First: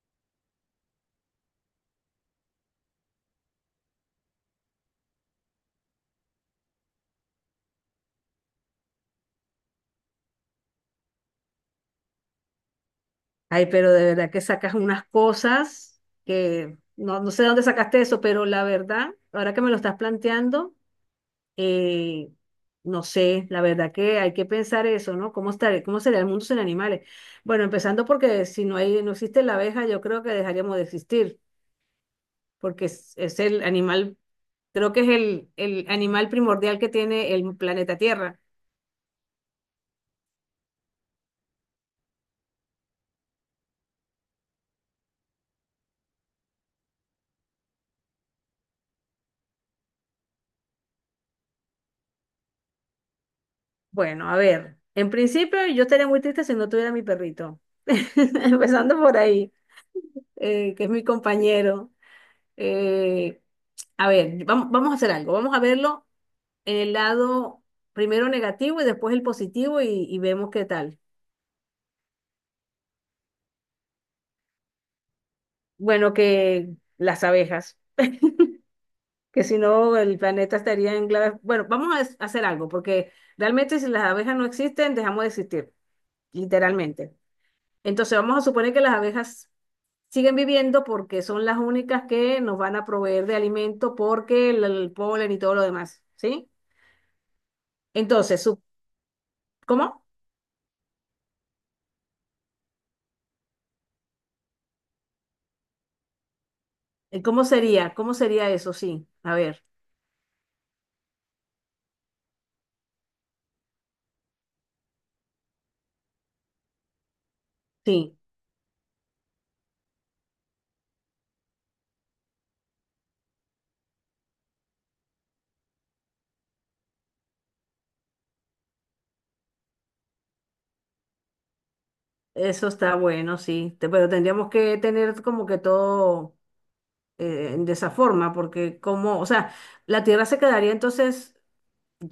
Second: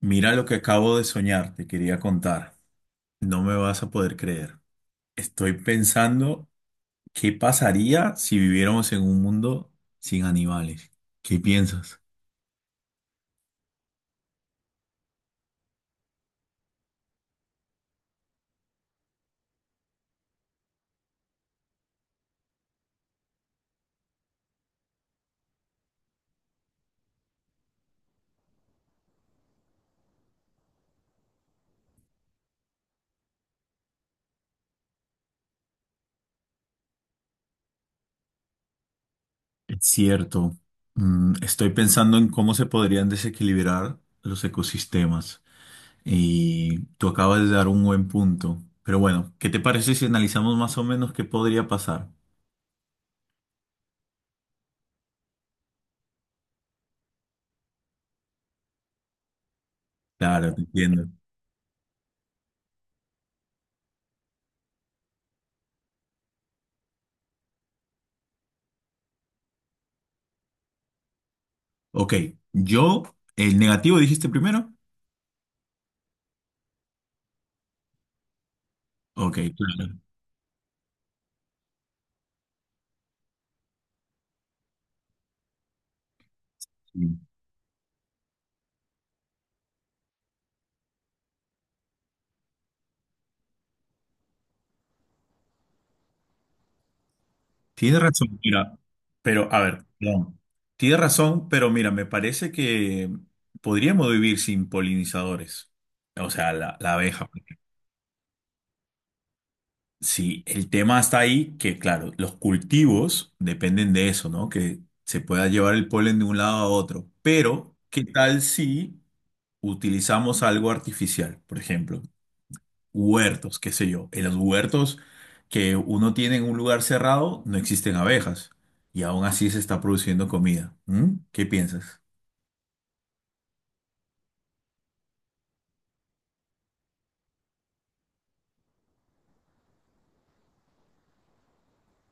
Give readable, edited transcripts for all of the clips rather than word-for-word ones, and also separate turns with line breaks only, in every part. Mira lo que acabo de soñar, te quería contar. No me vas a poder creer. Estoy pensando qué pasaría si viviéramos en un mundo sin animales. ¿Qué piensas?
Ay, pero de verdad que sacas unas cosas que no sé de dónde sacaste eso, pero la verdad, ahora que me lo estás planteando, eh, no sé, la verdad que hay que pensar eso, ¿no? ¿Cómo estar, cómo sería el mundo sin animales? Bueno, empezando porque si no hay, no existe la abeja, yo creo que dejaríamos de existir, porque es el animal, creo que es el animal primordial que tiene el planeta Tierra.
Es cierto. Mm, estoy pensando en cómo se podrían desequilibrar los ecosistemas. Y tú acabas de dar un buen punto. Pero bueno, ¿qué te parece si analizamos más o menos qué podría pasar?
Bueno, a ver, en principio yo estaría muy triste si no tuviera mi perrito. Empezando por ahí.
Claro, te
Que es mi
entiendo.
compañero. Eh, a ver, vamos a hacer algo. Vamos a verlo en el lado primero negativo y después el positivo y vemos qué tal.
Ok, yo, el negativo dijiste primero.
Bueno, que las abejas,
Ok,
que si no
claro.
el planeta estaría en clave. Bueno, vamos a hacer algo, porque realmente si las abejas no existen, dejamos de existir,
Sí.
literalmente. Entonces vamos a suponer que las abejas siguen viviendo porque son las únicas que nos van a proveer de alimento porque el polen y todo lo demás, ¿sí?
Tiene razón,
Entonces,
mira, pero a ver,
¿cómo?
no. Tienes razón, pero mira, me parece que podríamos vivir sin polinizadores, o sea, la abeja.
¿Cómo sería? ¿Cómo sería eso? Sí, a ver,
Sí, el tema está ahí que, claro, los cultivos dependen de eso, ¿no? Que se pueda llevar el polen de un lado a otro, pero ¿qué
sí,
tal si utilizamos algo artificial, por ejemplo? Huertos, qué sé yo. En los huertos que uno tiene en un lugar cerrado no existen abejas y aún así se está produciendo comida. ¿Mm? ¿Qué piensas?
eso está bueno, sí, pero tendríamos que tener como que todo de esa forma, porque como, o sea, la tierra se quedaría entonces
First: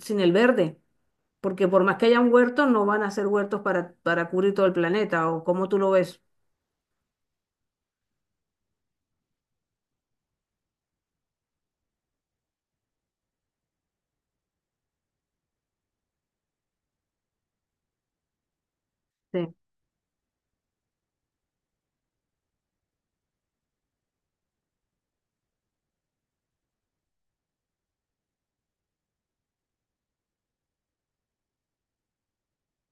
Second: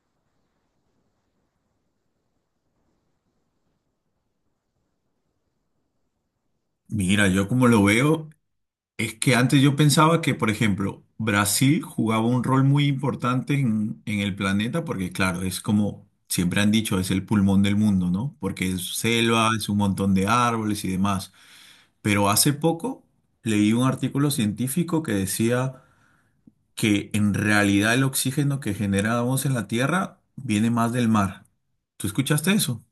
sin el verde, porque por más que haya un huerto, no van a ser huertos para cubrir todo el planeta, o como tú lo ves.
Mira, yo como lo veo, es que antes yo pensaba que, por ejemplo, Brasil jugaba un rol muy importante en el planeta porque, claro, es como siempre han dicho, es el pulmón del mundo, ¿no? Porque es selva,
Sí,
es un montón de árboles y demás. Pero hace poco leí un artículo científico que decía que en realidad el oxígeno que generamos en la Tierra viene más del mar. ¿Tú escuchaste eso?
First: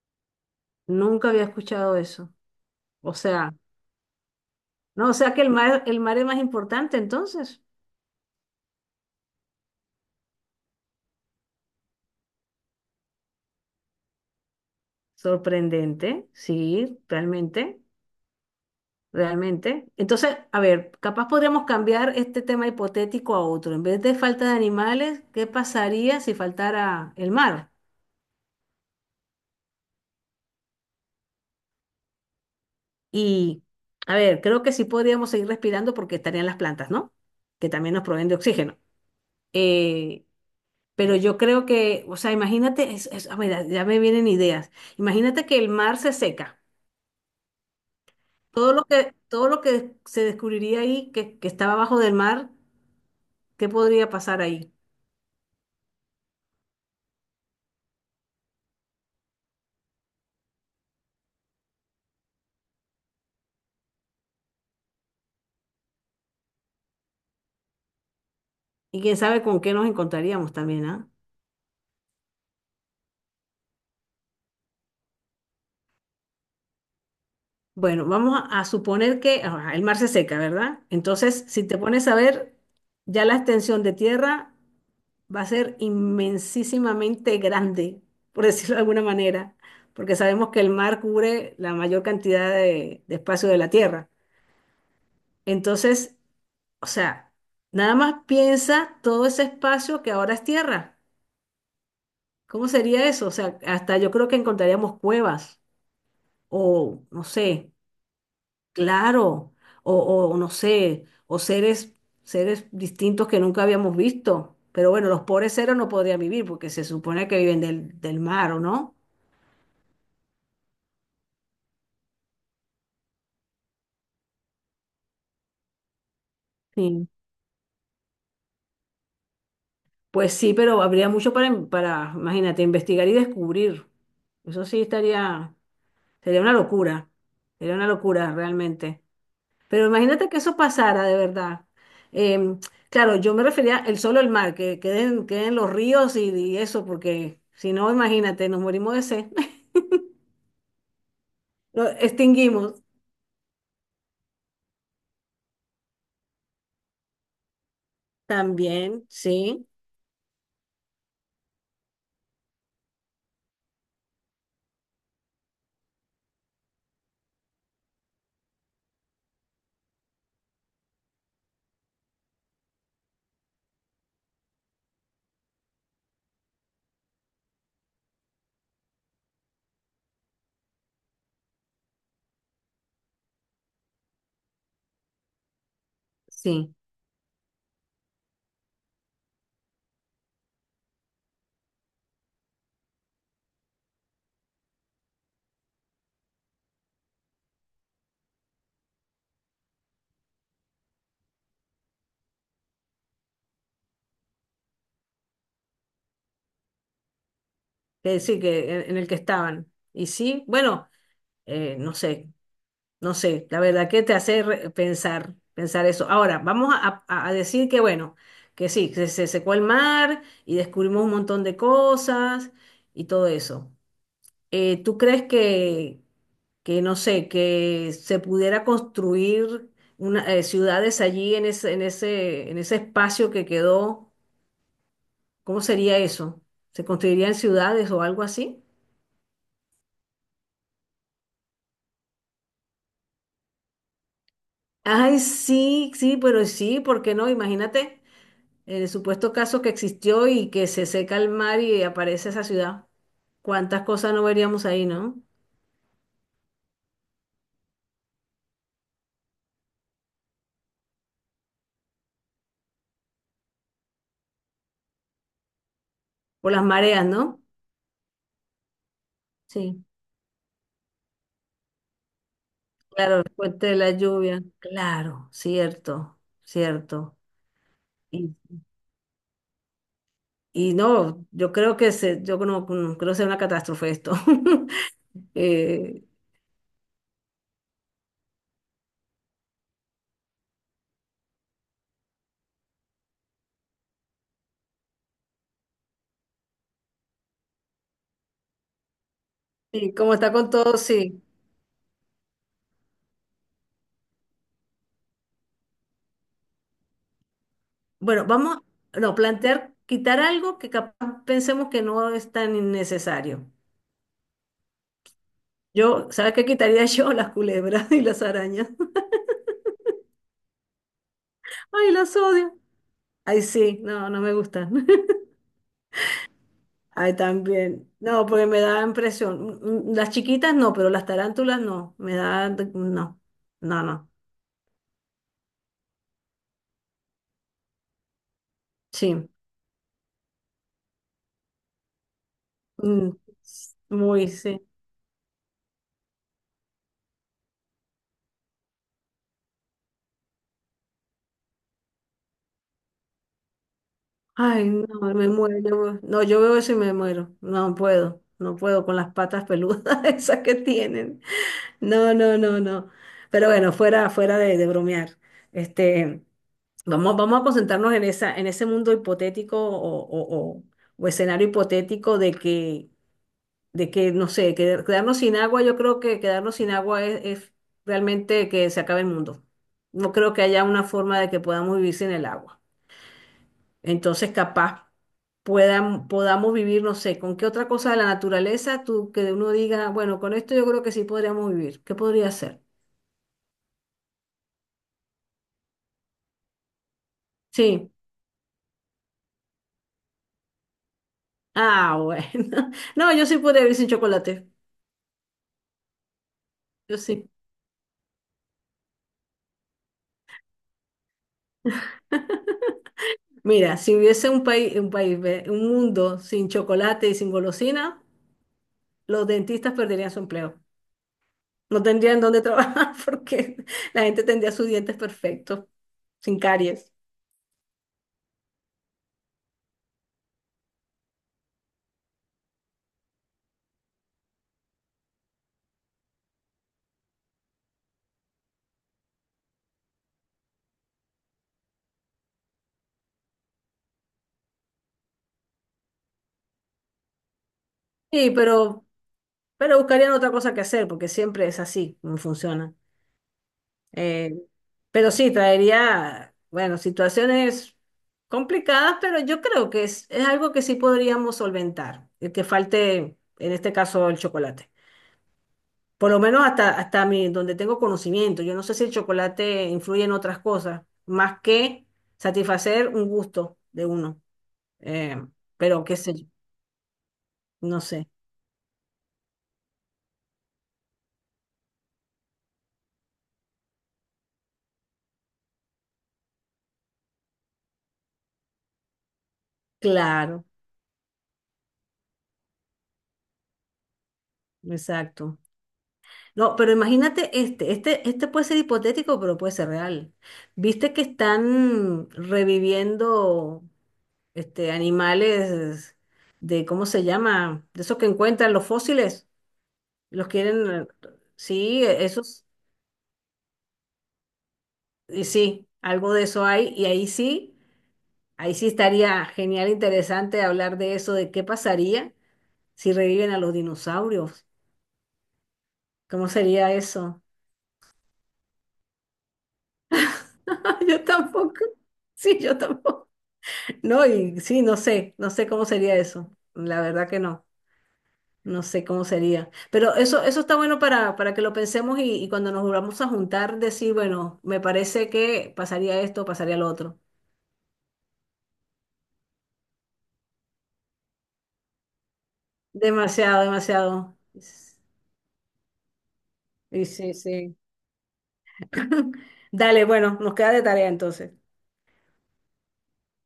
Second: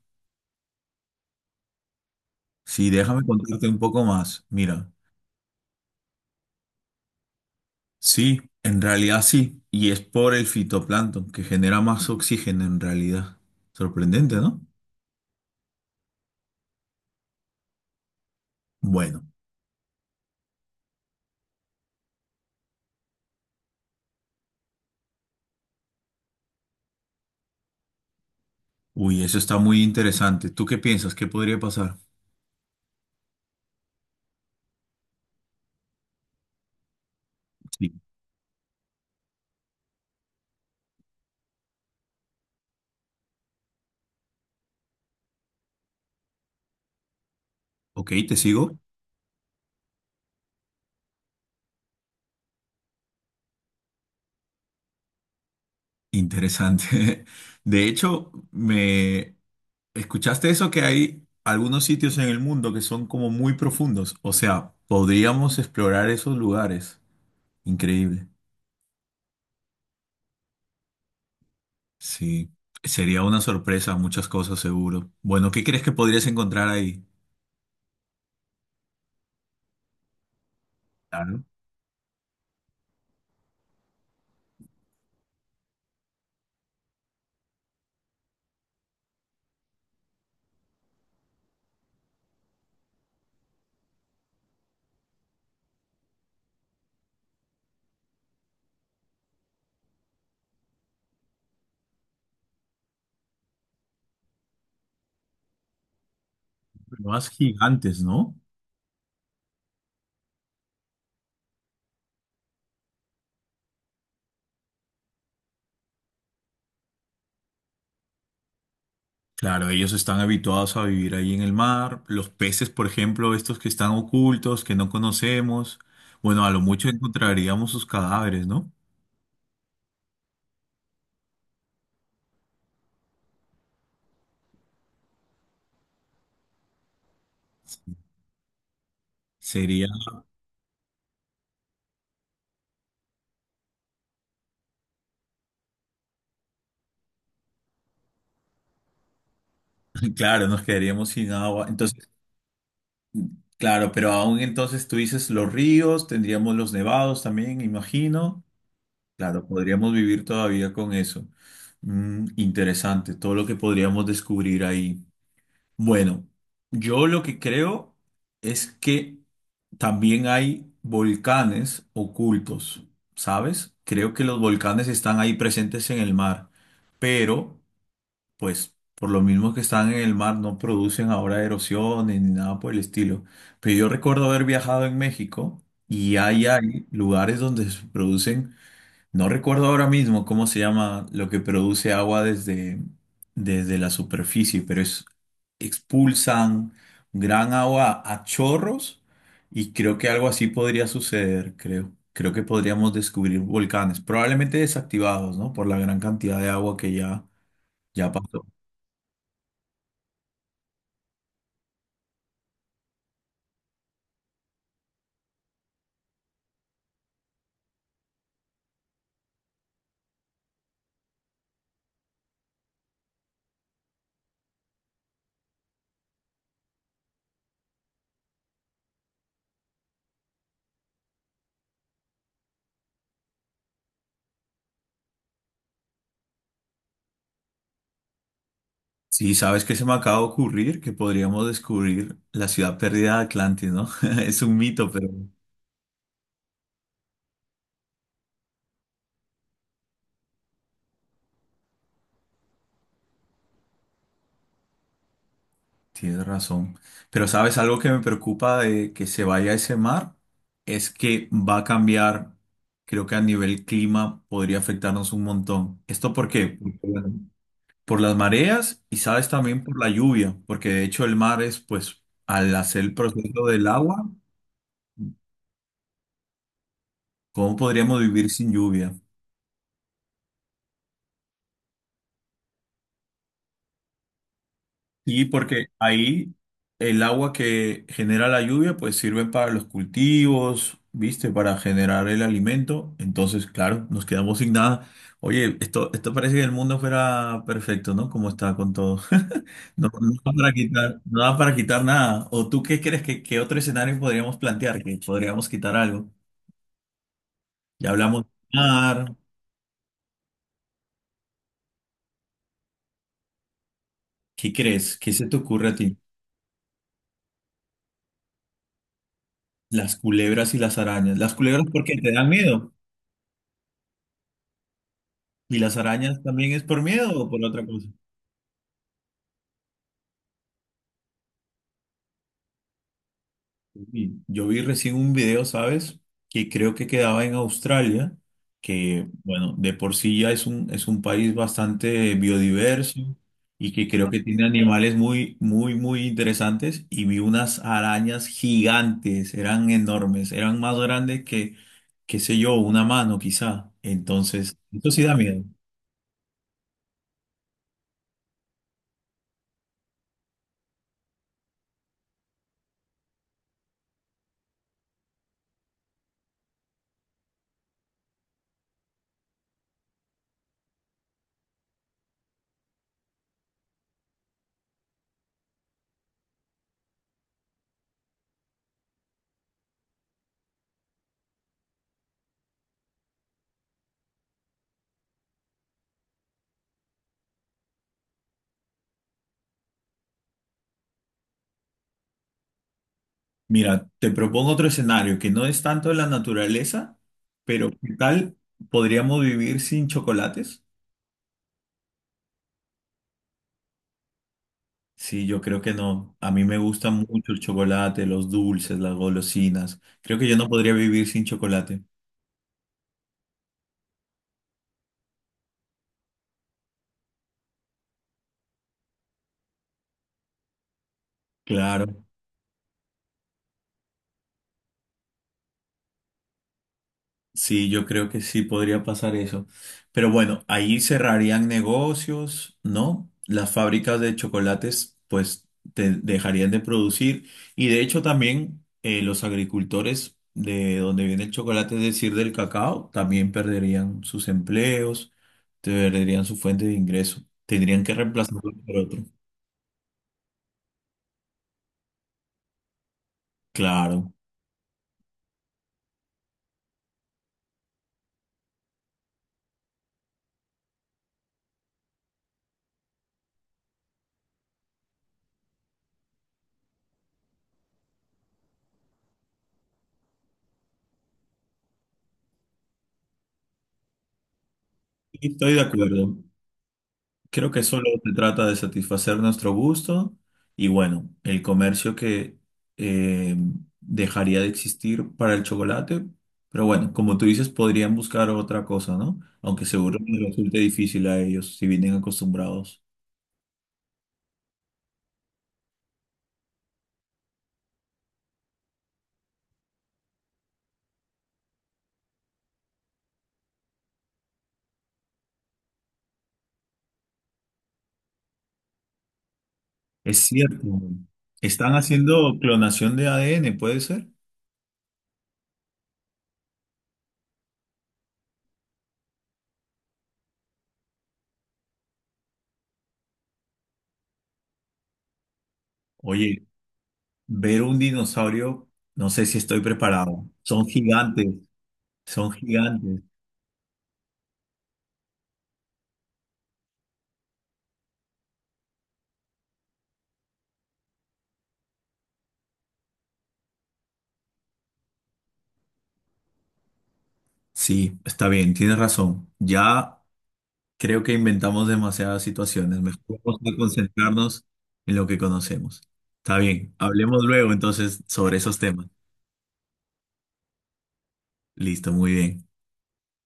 nunca había escuchado eso.
Sí,
O
déjame
sea,
contarte un poco más. Mira,
no, o sea que el mar es más importante entonces.
sí, en realidad sí, y es por el fitoplancton que genera más oxígeno en realidad. Sorprendente, ¿no?
Sorprendente, sí, realmente.
Bueno,
Realmente. Entonces, a ver, capaz podríamos cambiar este tema hipotético a otro. En vez de falta de animales, ¿qué pasaría si faltara el mar?
uy, eso está muy interesante. ¿Tú qué piensas? ¿Qué podría pasar?
Y, a ver, creo que sí podríamos seguir respirando porque estarían las plantas, ¿no? Que
Sí.
también nos proveen de oxígeno. Eh, pero yo creo que, o sea, imagínate, a ver, ya me vienen ideas. Imagínate que el mar se seca.
Ok, te
Todo
sigo.
lo todo lo que se descubriría ahí, que estaba abajo del mar, ¿qué podría pasar ahí?
Interesante. De hecho, me ¿escuchaste eso que hay algunos sitios en el mundo que son como muy profundos? O sea, podríamos explorar esos lugares. Increíble.
Y quién sabe con qué nos encontraríamos también, ¿ah?
Sí, sería una sorpresa, muchas cosas seguro. Bueno, ¿qué crees que podrías encontrar ahí?
Bueno, vamos a suponer que ajá, el mar se seca, ¿verdad? Entonces,
Claro,
si te pones a ver, ya la extensión de tierra va a ser inmensísimamente grande, por decirlo de alguna manera, porque sabemos que el mar cubre la mayor cantidad de espacio de la tierra. Entonces, o sea, nada más piensa todo ese espacio que ahora es tierra. ¿Cómo sería eso? O sea, hasta yo creo que encontraríamos cuevas o, no
más
sé,
gigantes, ¿no?
claro, o, o no sé, seres distintos que nunca habíamos visto. Pero bueno, los pobres seres no podrían vivir porque se supone que viven del mar, ¿o no?
Claro, ellos están habituados a vivir ahí en el mar. Los peces, por ejemplo, estos que están ocultos, que no conocemos. Bueno, a lo mucho
Sí.
encontraríamos sus cadáveres, ¿no?
Pues sí, pero habría mucho para, para, imagínate, investigar y descubrir. Eso sí estaría, sería una locura, sería una locura realmente. Pero
Sería,
imagínate que eso pasara de verdad. Em, claro, yo me refería el solo el mar, que queden, queden los ríos y eso, porque si no, imagínate, nos morimos de sed.
claro, nos quedaríamos sin agua.
Lo
Entonces,
extinguimos
claro, pero aún entonces tú dices los ríos, tendríamos los nevados también, imagino.
también,
Claro,
sí,
podríamos vivir todavía con eso. Mm, interesante, todo lo que podríamos descubrir ahí. Bueno, yo lo que creo es que también hay volcanes ocultos, ¿sabes? Creo que los volcanes están ahí presentes en el mar, pero pues por lo mismo que están en el mar, no producen ahora erosiones ni nada por el estilo. Pero yo recuerdo haber viajado en México y ahí
sí,
hay lugares donde se producen, no recuerdo ahora mismo cómo se llama lo que produce agua desde, desde la superficie, pero es, expulsan gran agua a chorros y creo que algo así podría suceder, creo. Creo que podríamos descubrir volcanes, probablemente desactivados, ¿no? Por la gran cantidad de agua que ya, ya
sí,
pasó.
que en el que estaban. Y sí, bueno, no sé, no sé, la verdad, que te hace pensar, pensar eso. Ahora, vamos a decir que, bueno, que sí, que se secó el mar y descubrimos un montón de cosas y todo eso. ¿Tú crees que, no sé, que se pudiera construir una, ciudades allí en ese, en ese, en ese espacio que quedó? ¿Cómo sería eso? ¿Se construirían ciudades o algo así?
Sí, ¿sabes qué se me acaba de ocurrir? Que podríamos descubrir la ciudad perdida de Atlantis, ¿no? Es un mito, pero
Ay, sí, sí, pero sí, ¿por qué no? Imagínate el supuesto caso que existió y que se seca el mar y aparece esa ciudad. ¿Cuántas cosas no veríamos ahí, no?
tienes razón. Pero ¿sabes algo que me preocupa de que se vaya ese mar? Es que va a cambiar, creo que a nivel clima podría afectarnos un montón. ¿Esto por
Por
qué?
las
Porque,
mareas,
bueno,
¿no?
por las mareas y sabes también por
Sí,
la lluvia, porque de hecho el mar es, pues, al hacer el
claro, el
proceso del
puente de la
agua,
lluvia. Claro, cierto, cierto.
¿cómo podríamos vivir
Y,
sin lluvia?
y no, yo creo que se, yo no, no creo sea una catástrofe esto.
Sí, porque
Eh,
ahí el agua que genera la lluvia pues sirve para los cultivos, ¿viste? Para generar el alimento. Entonces, claro, nos quedamos sin nada. Oye, esto parece que el mundo fuera perfecto, ¿no? Como está con todo. No,
y
no
como está
da
con
para
todo,
quitar, no
sí.
da para quitar nada. ¿O tú qué crees que qué otro escenario podríamos plantear? Que podríamos quitar algo. Ya hablamos
Bueno,
de
vamos
mar.
no, plantear quitar algo que capaz pensemos que no es tan innecesario.
¿Qué crees? ¿Qué se te ocurre a ti?
Yo, ¿sabes qué quitaría yo? Las culebras y las arañas.
Las culebras y las arañas. Las culebras
Ay,
porque te
las
dan
odio.
miedo.
Ay, sí, no, no me gustan.
¿Y las arañas también es por miedo
Ay,
o por otra cosa?
también. No, porque me da impresión. Mm, mm, las chiquitas no, pero las tarántulas no. Me da, no, no, no.
Sí. Yo vi recién un video, ¿sabes? Que creo que quedaba en Australia, que,
Sí.
bueno, de por sí ya es un país bastante biodiverso
Mm,
y que creo que
muy,
tiene
sí.
animales muy, muy, muy interesantes. Y vi unas arañas gigantes, eran enormes, eran más grandes que, qué sé yo, una mano quizá. Entonces,
Ay,
esto sí
no,
da
me
miedo.
muero. No, yo veo eso y me muero. No puedo, no puedo con las patas peludas esas que tienen. No, no, no, no. Pero bueno, fuera, fuera de bromear. Este, vamos a concentrarnos en esa, en ese mundo hipotético o, o escenario hipotético de que, no sé, quedarnos sin agua, yo creo que quedarnos sin agua es realmente que se acabe el mundo. No creo que haya una forma de que podamos vivir sin el agua. Entonces, capaz podamos vivir, no sé, con qué otra cosa de la naturaleza tú que uno diga, bueno, con esto yo creo que sí podríamos vivir. ¿Qué podría ser?
Mira, te propongo otro escenario que no es tanto de la naturaleza, pero
Sí.
¿qué tal podríamos vivir sin chocolates?
Ah, bueno. No, yo sí podría vivir sin chocolate.
Sí, yo creo que no. A mí me gusta
Yo sí.
mucho el chocolate, los dulces, las golosinas. Creo que yo no podría vivir sin chocolate.
Mira, si hubiese un país, ve, un mundo sin chocolate y sin golosina, los dentistas perderían su empleo. No
Claro.
tendrían dónde trabajar porque la gente tendría sus dientes perfectos, sin caries.
Sí, yo creo que sí podría pasar eso. Pero bueno, ahí cerrarían negocios, ¿no? Las fábricas de chocolates pues te dejarían de producir y de hecho también los agricultores de donde viene el chocolate, es decir, del cacao, también perderían sus empleos, perderían su fuente de ingreso, tendrían que
Sí,
reemplazarlo por
pero,
otro.
pero buscarían otra cosa que hacer porque siempre es así, no funciona.
Claro,
Eh, pero sí, traería, bueno, situaciones complicadas, pero yo creo que es algo que sí podríamos solventar, el que falte, en este caso, el chocolate. Por lo menos hasta, hasta mi, donde tengo conocimiento. Yo no sé si el chocolate influye en otras cosas, más que satisfacer un gusto de uno. Eh,
estoy de
pero qué sé
acuerdo.
yo,
Creo que
no
solo
sé.
se trata de satisfacer nuestro gusto y bueno, el comercio que eh, dejaría de existir para el chocolate, pero bueno, como tú dices, podrían buscar otra cosa, ¿no? Aunque seguro les
Claro,
resulte difícil a ellos si vienen acostumbrados.
exacto. No, pero imagínate este puede ser hipotético, pero puede ser real. ¿Viste que están reviviendo animales de, ¿cómo se llama? De esos que encuentran los fósiles,
Es
los
cierto,
quieren,
están
sí,
haciendo
esos,
clonación de ADN, ¿puede ser?
y sí, algo de eso hay, ahí sí estaría genial, interesante hablar de eso, de qué pasaría si reviven a los dinosaurios. ¿Cómo
Oye,
sería eso?
ver un dinosaurio, no sé si estoy preparado. Son
Yo
gigantes,
tampoco,
son
sí, yo
gigantes.
tampoco. No, y sí, no sé, no sé cómo sería eso. La verdad que no, no sé cómo sería. Pero eso está bueno para que lo pensemos y cuando nos volvamos a juntar, decir, bueno, me parece que pasaría esto, pasaría lo otro.
Sí, está bien, tienes razón. Ya creo que inventamos demasiadas situaciones. Mejor vamos
Demasiado,
a
demasiado.
concentrarnos en lo que conocemos. Está bien,
Y sí,
hablemos luego
sí.
entonces sobre esos temas.
Dale, bueno, nos queda de tarea entonces.
Listo, muy bien.